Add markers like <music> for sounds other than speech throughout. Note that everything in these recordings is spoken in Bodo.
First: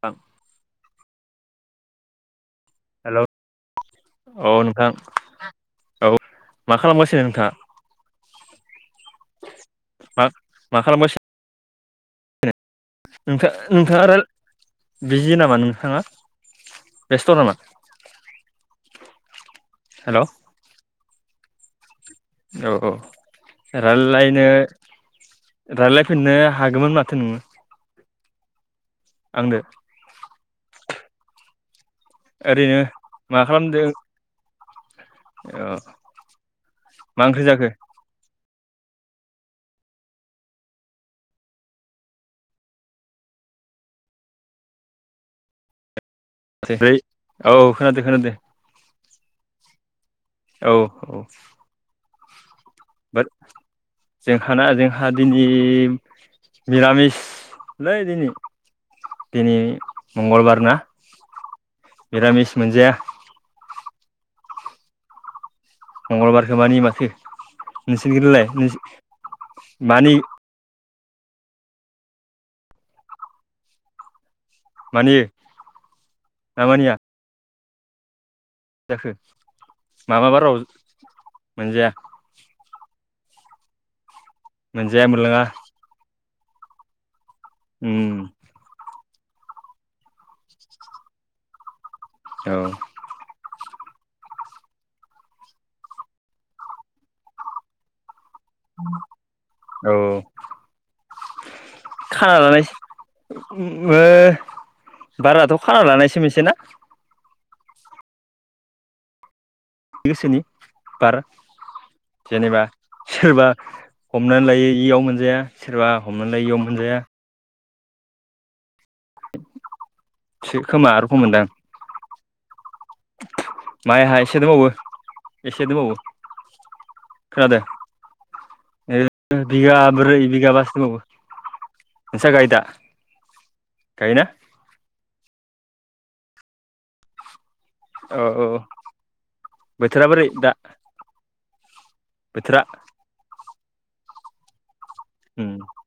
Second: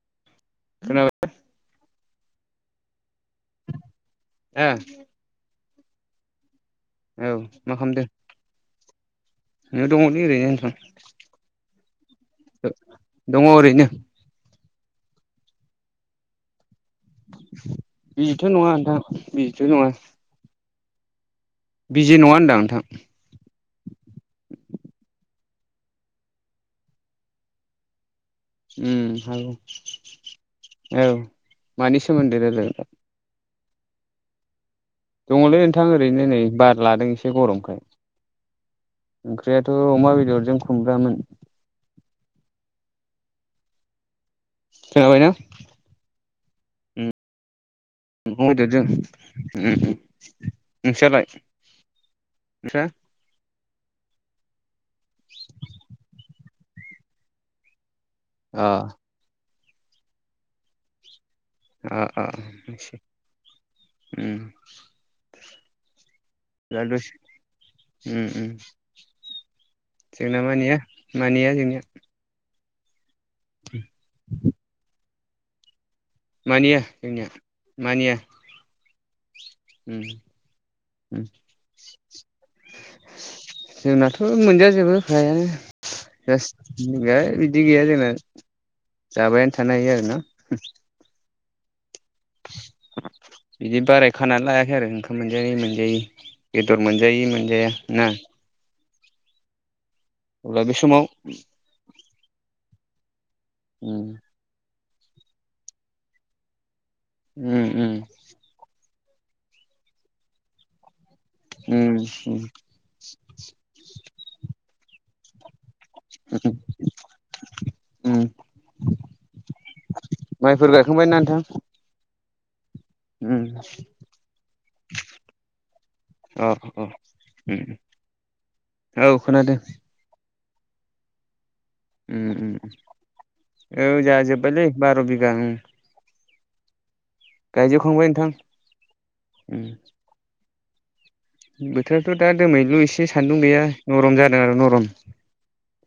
थां खोनाबाय हेल' औ नोंथां दा? औ। मा खालामगासिनो औ नोंथाङा मा खामदो? ओ दङ मा नै ओरैनो‌ नोंथां। मा दङ नोंथा ओरैनो नोंथाङा आर बिजि नामा नोंथाङा? बेस्थ' नामा बिजिथ' नङा नोंथां बिजिथ' नङा। हेल' औ बिजि नङा होनदां नोंथां। राल्लायनो रायलायफिननो हागौमोन माथो नोङो। उम हागौ। आंदो औ मानि सोमोन्दै रायला <unintelligible> खालामदो। दङलै नोंथां ओरैनो नै बार लादों मा एसे ओंख्रि जाखो गरमखाय। ओंख्रियाथ' अमा बेदरजों खुमब्रामोन। खोनाबायना? <unintelligible> उम औ औ खोनादो खोनादो। अमा बेदरजों उम औ नोंस्रालाय औ। नोंस्रा बाथ जोंहाना जोंहा दिनि मिरामिस लै दिनि। अ दिनि मंगलबार ना। आ आ मिरामिस मोनजाया <unintelligible> उम। मंगलबारखो मानि दा माथो दसे नोंसिनि उम उम गोद्लाय नोंसि मानि जोंना मानिया मानिया जोंनिया। <inaudible> मानियो। मानिया मामानिया जोंनिया मानिया। जाखो उम मा मा बाराव उम मोनजाया? जोंनाथ' मोनजाजोबो मोनजाया मोनलाङा हायानो। जास <unintelligible> बिदि गैया जोंना। उम जाबायानो थानो हायो आरो ना। औ। बिदि बाराय खानानै लायाखै आरो ओंखाम मोनजायै मोनजायै बेदर मोनजायै मोनजाया ना। औ अब्ला बे समाव खाना लानायसै उम <unintelligible> बाराथ' खारा लानायसो मोनसे ना? उम उम गोसोनि बार उम उम जेनेबा सोरबा हमनानै लायो इयाव मोनजाया। सोरबा हमना लायो इयाव मोनजाया। उम सो माइफोर खोमा गायाखांबायना नोंथां? उम माइ हा एसे दंबावो। एसे दंबावो। अ अ खोनादों? उम औ ओ खोनादों बिगाब्रै बिगा बासों दंबावो। उम नोंस्रा गायो उम दा उम। औ गायोना जाहा जोब्बायलै बार' बिगा उम। गायजोबखांबाय ओ नोंथां औ उम बोथोरा बोरै? बोथोराथ' दा बोथोरा दोमैलु एसे सान्दुं गैया नरम जादों आरो नरम।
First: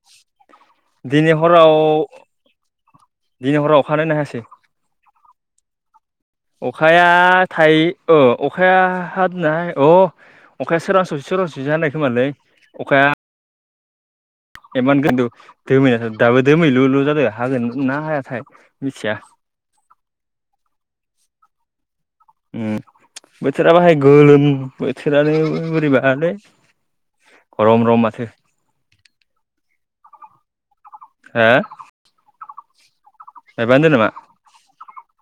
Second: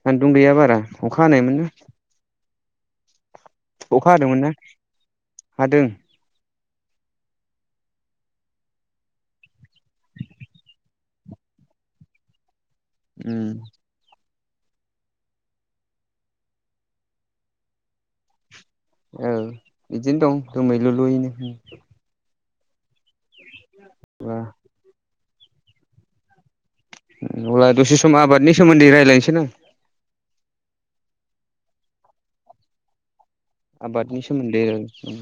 सान्दुं गैया बारा अखा दिनै हानायमोन ना हराव दिन हराव अखा अखानायनो हादोंमोन हायासै। ना हादों अखाया थायो औ अखाया हादनाय अ अखाया सोरां सौफ सोरां जानाय खोमालै? अखाया उम इमान खिन्थु दोमैना दाबो दोमैलुल' जादों हागोन ना हायाथाय? मिथिया औ बिदिनो दं जोमैल' लुयैनो। उ बोथोरा बाहाय गोलोम बोथोरानो बोरैबालै। अब्ला गरम रम दसे सम माथो आबादनि सोमोन्दै रायज्लायनोसै ना? हो गायबानो दोन नामा आबादनि सोमोन्दै आरो।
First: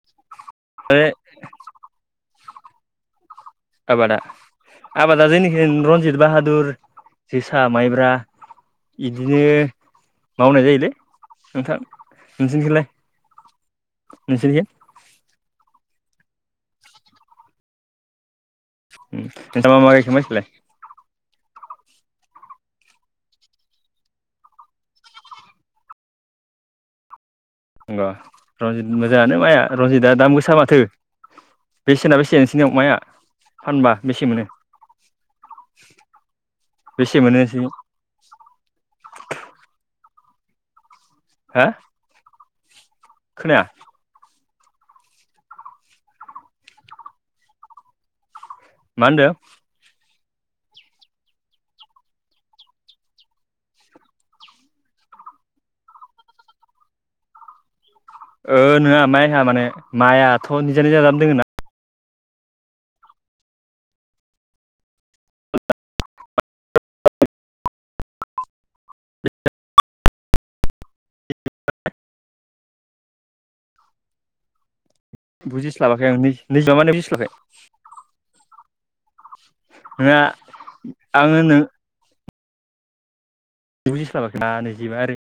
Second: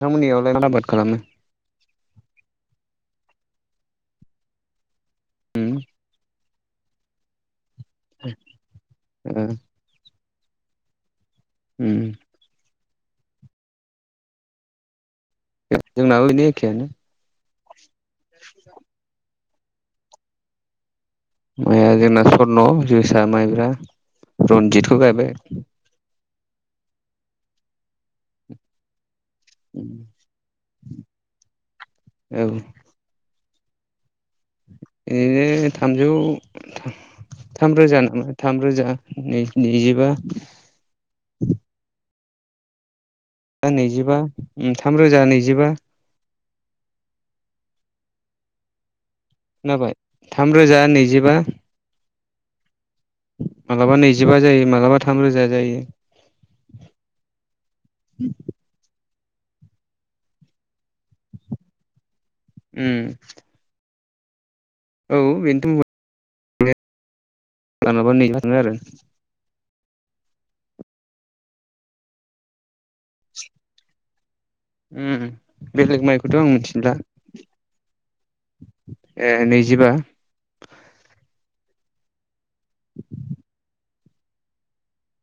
नोंथांमोननियावलाय आबाद ओइ खालामो। आबादा आबादा जेनिखि उम रनजित बाहादुर जि जोसा माइब्रा ओ इदिनो मावनाय जायोलै। नोंथां उम नोंसनखलाय नोंसोरनिखिजा? जोंनावओनो एखे। <unintelligible> माइाया जोंना स्र्न' जोसा माइब्रा रन्जितखौ गायबाय। अ रनजित <unintelligible> हायानो माया रनजितआ दाम गोसा माथो बे सनाब बेसेेनसनियाव माया फानबा? बेसे मोनो बिदिैनो थामजौ बेसे मोनो नोंसोरनियाव थाम रोजा थामरोजा नै-नैजिबा। हा खोनाया जा नैजिबा उम थाम रोजा नैजिबा। मा होनदो? थामरोजा नैजिबा। मालाबा नैजिबा जायो मालाबा थाम रोजा जायो। ओ नोंङा माइहा माने माइआथ' निजा निजा जानानै दोङो ना। उम औ बेनोथ' मालाबा नैजिबा थाङो आरो। <inaudible> उम बेलेग बुजिस्लाबाखै आं माइखौथ' नैज-नैजिबा मिथिला माने <unintelligible> ए नैजिबा नाङा आङोनो <inaudible> बुजिस्लाबाखै <inaudible> नै जिबा आरो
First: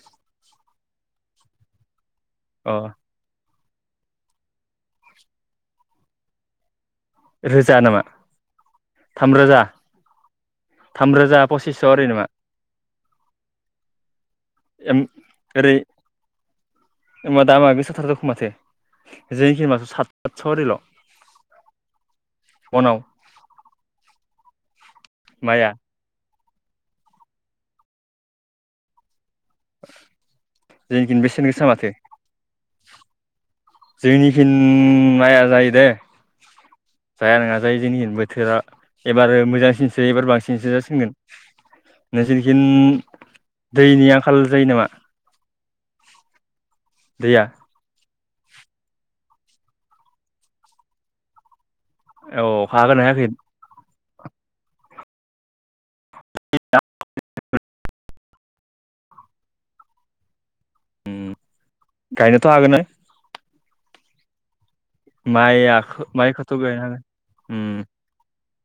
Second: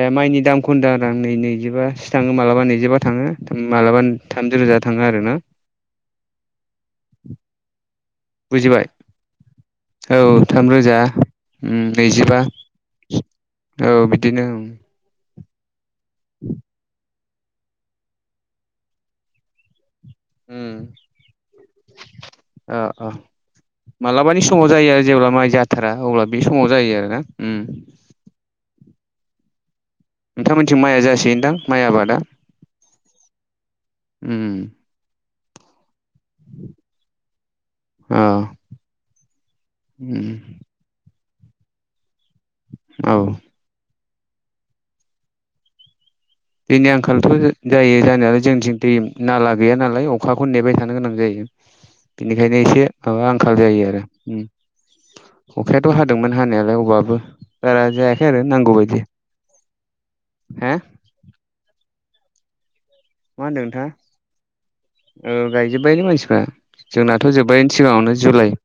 ए माइनि दामखौ होनदों आरो आं नै-नैजिबासो थाङो मालाबा अ नैजिबा थाङो। मालाबा थामजि रोजा थाङो आरो ना। रोजा नामा? औ बुजिबाय थामरोजा औ थामरोजा उम पसिसस' ओरै नामा नैजिबा। औ बिदिनो उम। ओरै औ ओमा दामा गोसाथार दख' माथो जोंखि माथो साततस' ओरैल'। ओ मनाव ओ मालाबानि समाव जायो आरो जेब्ला माइ माइआ जाथारा अब्ला बे समाव जायो आरो उम। नोंथांमोनथिं माइआ जोंनिखि बेसेन जासियोनदां गोसा माइ आबादा? जोंनिखि उम माइया जायो दे। जाया नोङा जायो जोंनिखि अ बोथोरा एबारो मोजांसिनसो एबार उम बांसिनसो जासिनगोन। नोंसिनिखिन औ दैनि आंखाल जायो नामा? दैनि आंखालथ' दैया जायो जानायालाय जोंनिथिं दै नाला गैया नालाय अखाखौनो नेबाय थानो गोनां जायो। औ बेनिखायनो अखा एसे हागोना हायाखै माबा आंखाल जायो आरो उम अखाया थ' हादोंमोन हानायालाय अबाबो बारा जायाखै आरो नांगौबायदि हे गायनोथ' हागोन ना मा होनदों नोंथाङा औ माइया गायजोब्बायनो मानसिफ्रा माइखौथ' गायनो हागोन जोंनाथ' जोब्बायनो उम सिगाङावनो जुलाइ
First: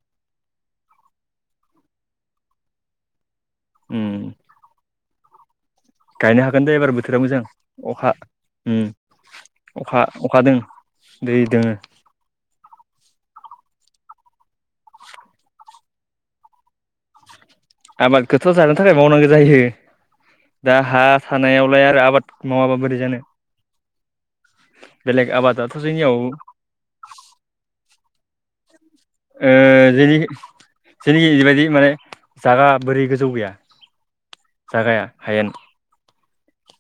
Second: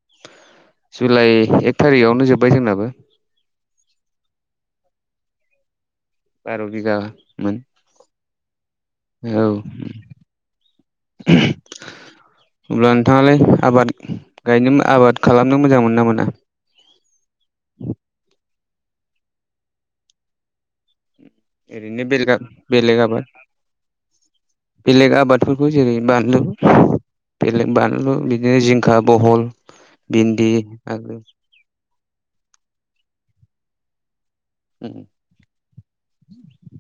जुलाइ एक थारिखआवनो जोब्बाय जोंनाबो उम गायनो हागोन बार' दे एबार बोथोराव मोजां बिगामोन अखा औ उ अखा-अखा दों दै दोङो अब्ला नोंथाङालाय आबाद गायनो आबाद खालामनो मोजां मोनो ना मोना? आबाद खोथ' जानो थाखाय मावनांगौ जायो दा हा थानायावलाय ओरैनो आरो बेलेग आबाद मावाबा बेलेग बोरै जानो। आबाद बेलेग आबादफोरखौ आबादाथ' जेरै जोंनियाव बानलु बेलेग बानलु बिदिनो बहल ओ जेनिखि भिन्दि आरो जेनिखि बेबायदि माने जागा बोरि गोजौ गैया। उम जागाया हायेन।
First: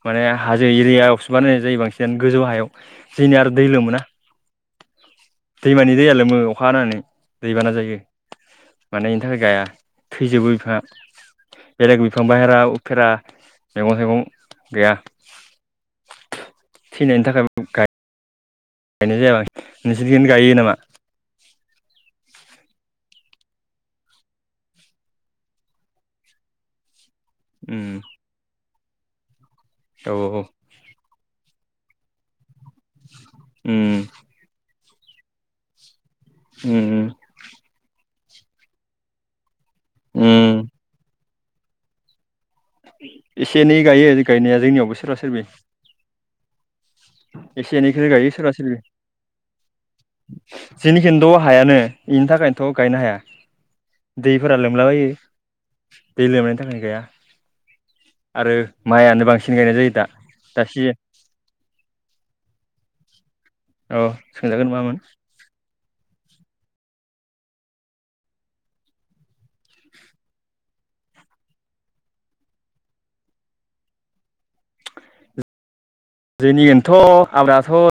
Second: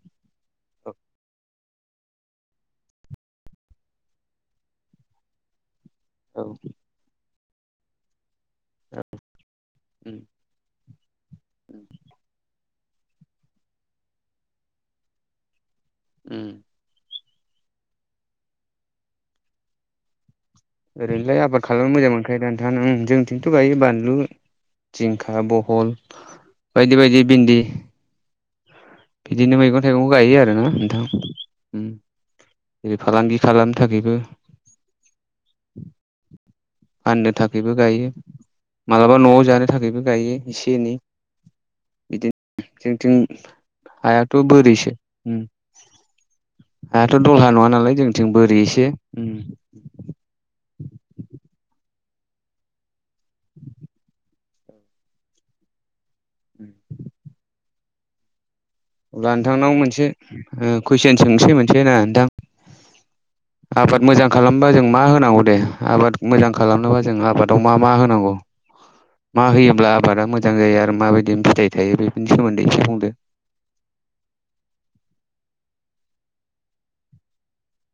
माने हाजो औ एरियायावसो बानायनाय जायो बांसिन गोजौ हायाव जोंनिया आरो दैलोमो ना। दैमानि दैया लोमो औ अखा हानानै दैबाना जायो। मानि इनि थाखाय गाया उम थैजोबो बिफाङा बेलेग बिफां बाहेरा उफेरा मैगं थाइगं गैया। उ <inaudible> फिसानायनि थाखाय गाइ गायनाय जाबाय नोंसोर ओरैलाय आबाद खालामनो मोजां मोनखायो ना नोंथां जोंथिंथ' गायो बानलु जिंखा बहल बायदि बायदि भिन्दि उम बिदिनो मैगं थाइगं औ गायो औ आरो ना नोंथां। जेरै फालांगि खालामनो उम थाखायबो उम फाननो थाखायबो गायो मालाबा न'आव जानो थाखायबो गायो उम एसे एनै बिदि जोंथिं एसे एनै गायो हायाथ' गायनाया जोंनियावबो बोरैसो सोरबा सोरबि हायाथ' दलहा नडा एसे नालाय एनैखौनो जोंनिथिं बोरि सो जेनिखिथ' हायानो बेनि थाखायनोथ' गायनो हाया। दैफोरा लोमलाबायो दै लोमनायनि थाखाय गाया आरो माइआनो अब्ला बांसिन नोंथांनाव गायनाय जायो दा मोनसे दा सिजोन कुइसन सोंसै मोनसे ना नोंथां। औ आबाद मोजां खालामबा सोंजागोन जों मामोन मा होनांगौ दे आबाद मोजां खालामनोबा जों आबादाव मा मा होनांगौ। मा होयोब्ला आबादा मोजां जायो आरो माबायदि फिथाइ थायो बेफोरनि सोमोन्दै एसे बुंदो। <inaudible> जोंनियथ' आबादाथ'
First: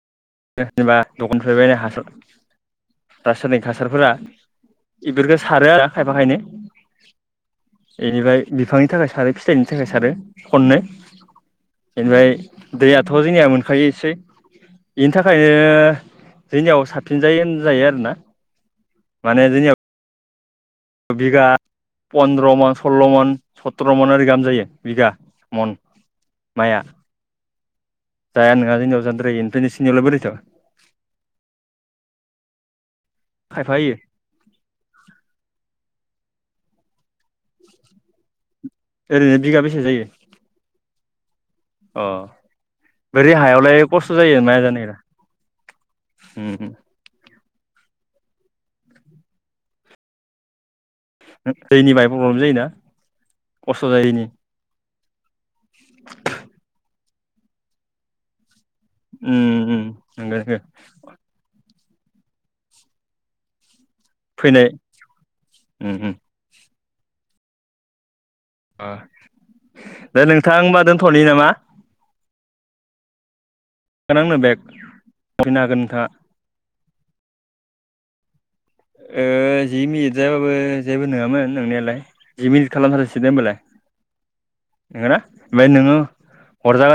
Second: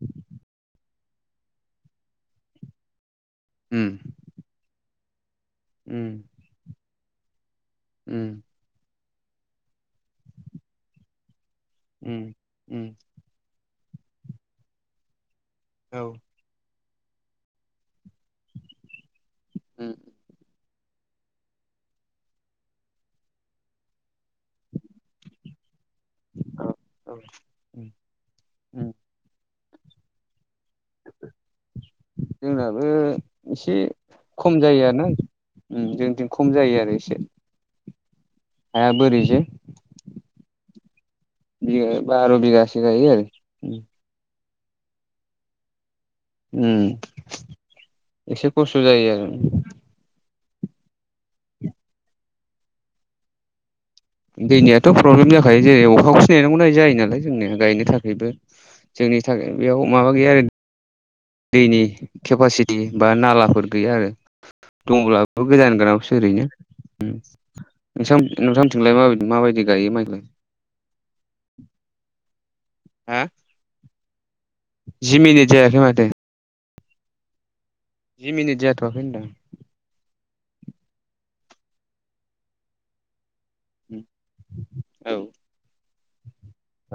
उ <inaudible> जेनेबा दखानफोरबायनाय हासार रासायनिक उम हासारफोरा बेफोरखौ सारो आरो उम खायफा खायननो बेनिफ्राय उम बिफांनि थाखाय सारो फिथाइनि थाखाय सारो खननो बेनिफ्राय उम उम दैयाथ' जोंनिया मोनखायो। सै बेनि थाखायनो औ जोंनियाव साबसिनजायो होन जायो आरोना माने जोंनिनियाव उम बिगा पन्द्र' मन सल्ल' मन सत्र' मन ओरै गाहाम जायो बिगा। मन औ माया। औ उम जाया नोंङा उम जोंनियाव जाद्रायो ओमफ्रायों नोंसिनियावलाय बोरैथो जोंनाबो। खायफा एसे होयो खम जायो ना जोंथिं खम जायो आरो एसे। हाया ओ ओरैनो बोरैसो बिगा बेसे जायो? बिगा अ बे बार' बिगासो गायो आरो उम बोरिहायावलाय खस्थ' जायो माया जानाया। उम एसे खस्थ' जायो आरो दैनि बाहाय प्रब्लेम जायोना खस्थ' जायनि थ' प्रब्लेम जाखायो जेरै अखाखौसो नायनांगौ नाय जायो नालाय जोंनि गायनो थाखायबो। जोंनि थाखाय नंगौ बेयाव माबा गैया आरो नंगौ दैनि केपासिटि बा नालाफोर गैया आरो फैनाय दंब्लाबो गोजान गोनावसो ओरैनो नोंथां। नोंथांथिंलाय माब माबायदि गायो दा माइलाय। नोंथां होमबा दोनथ'नि नामा हा? खोनादों। जिमिनिट जायाखै माथो। जि मिनिट। जाथ'वाखै होनदां जि मिनिट जायाबाबो जेबो नङामोन नोंनायालाय जि मिनिट खालामथारोंसै दे होनबालाय। औ नोंगना ओमफाय नों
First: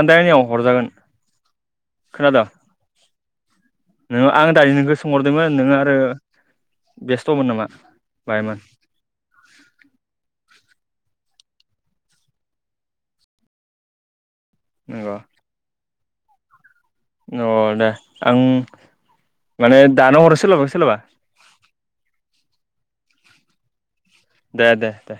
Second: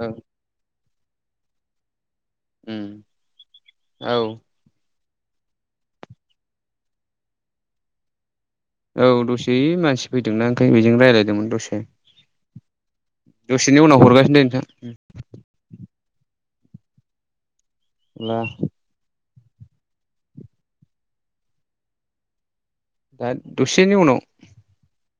औ दे हरजागोन। खोनादों? उम औ नोङो आं दानि नोंखौ सोंहरदोंमोन नोङो आरो बेस्थ'मोन नामा? बाहायमोन औ दसे मानसि फैदों ना आं बेजोंनो रायज्लायदोंमोन दसे दसेनि उनाव हरगासिनो दं। नंगौ <unintelligible> अ दे आं अब्ला माने दाना हरो सोलाबा सोलाबा? दा दसेनि उनाव दे दे दे।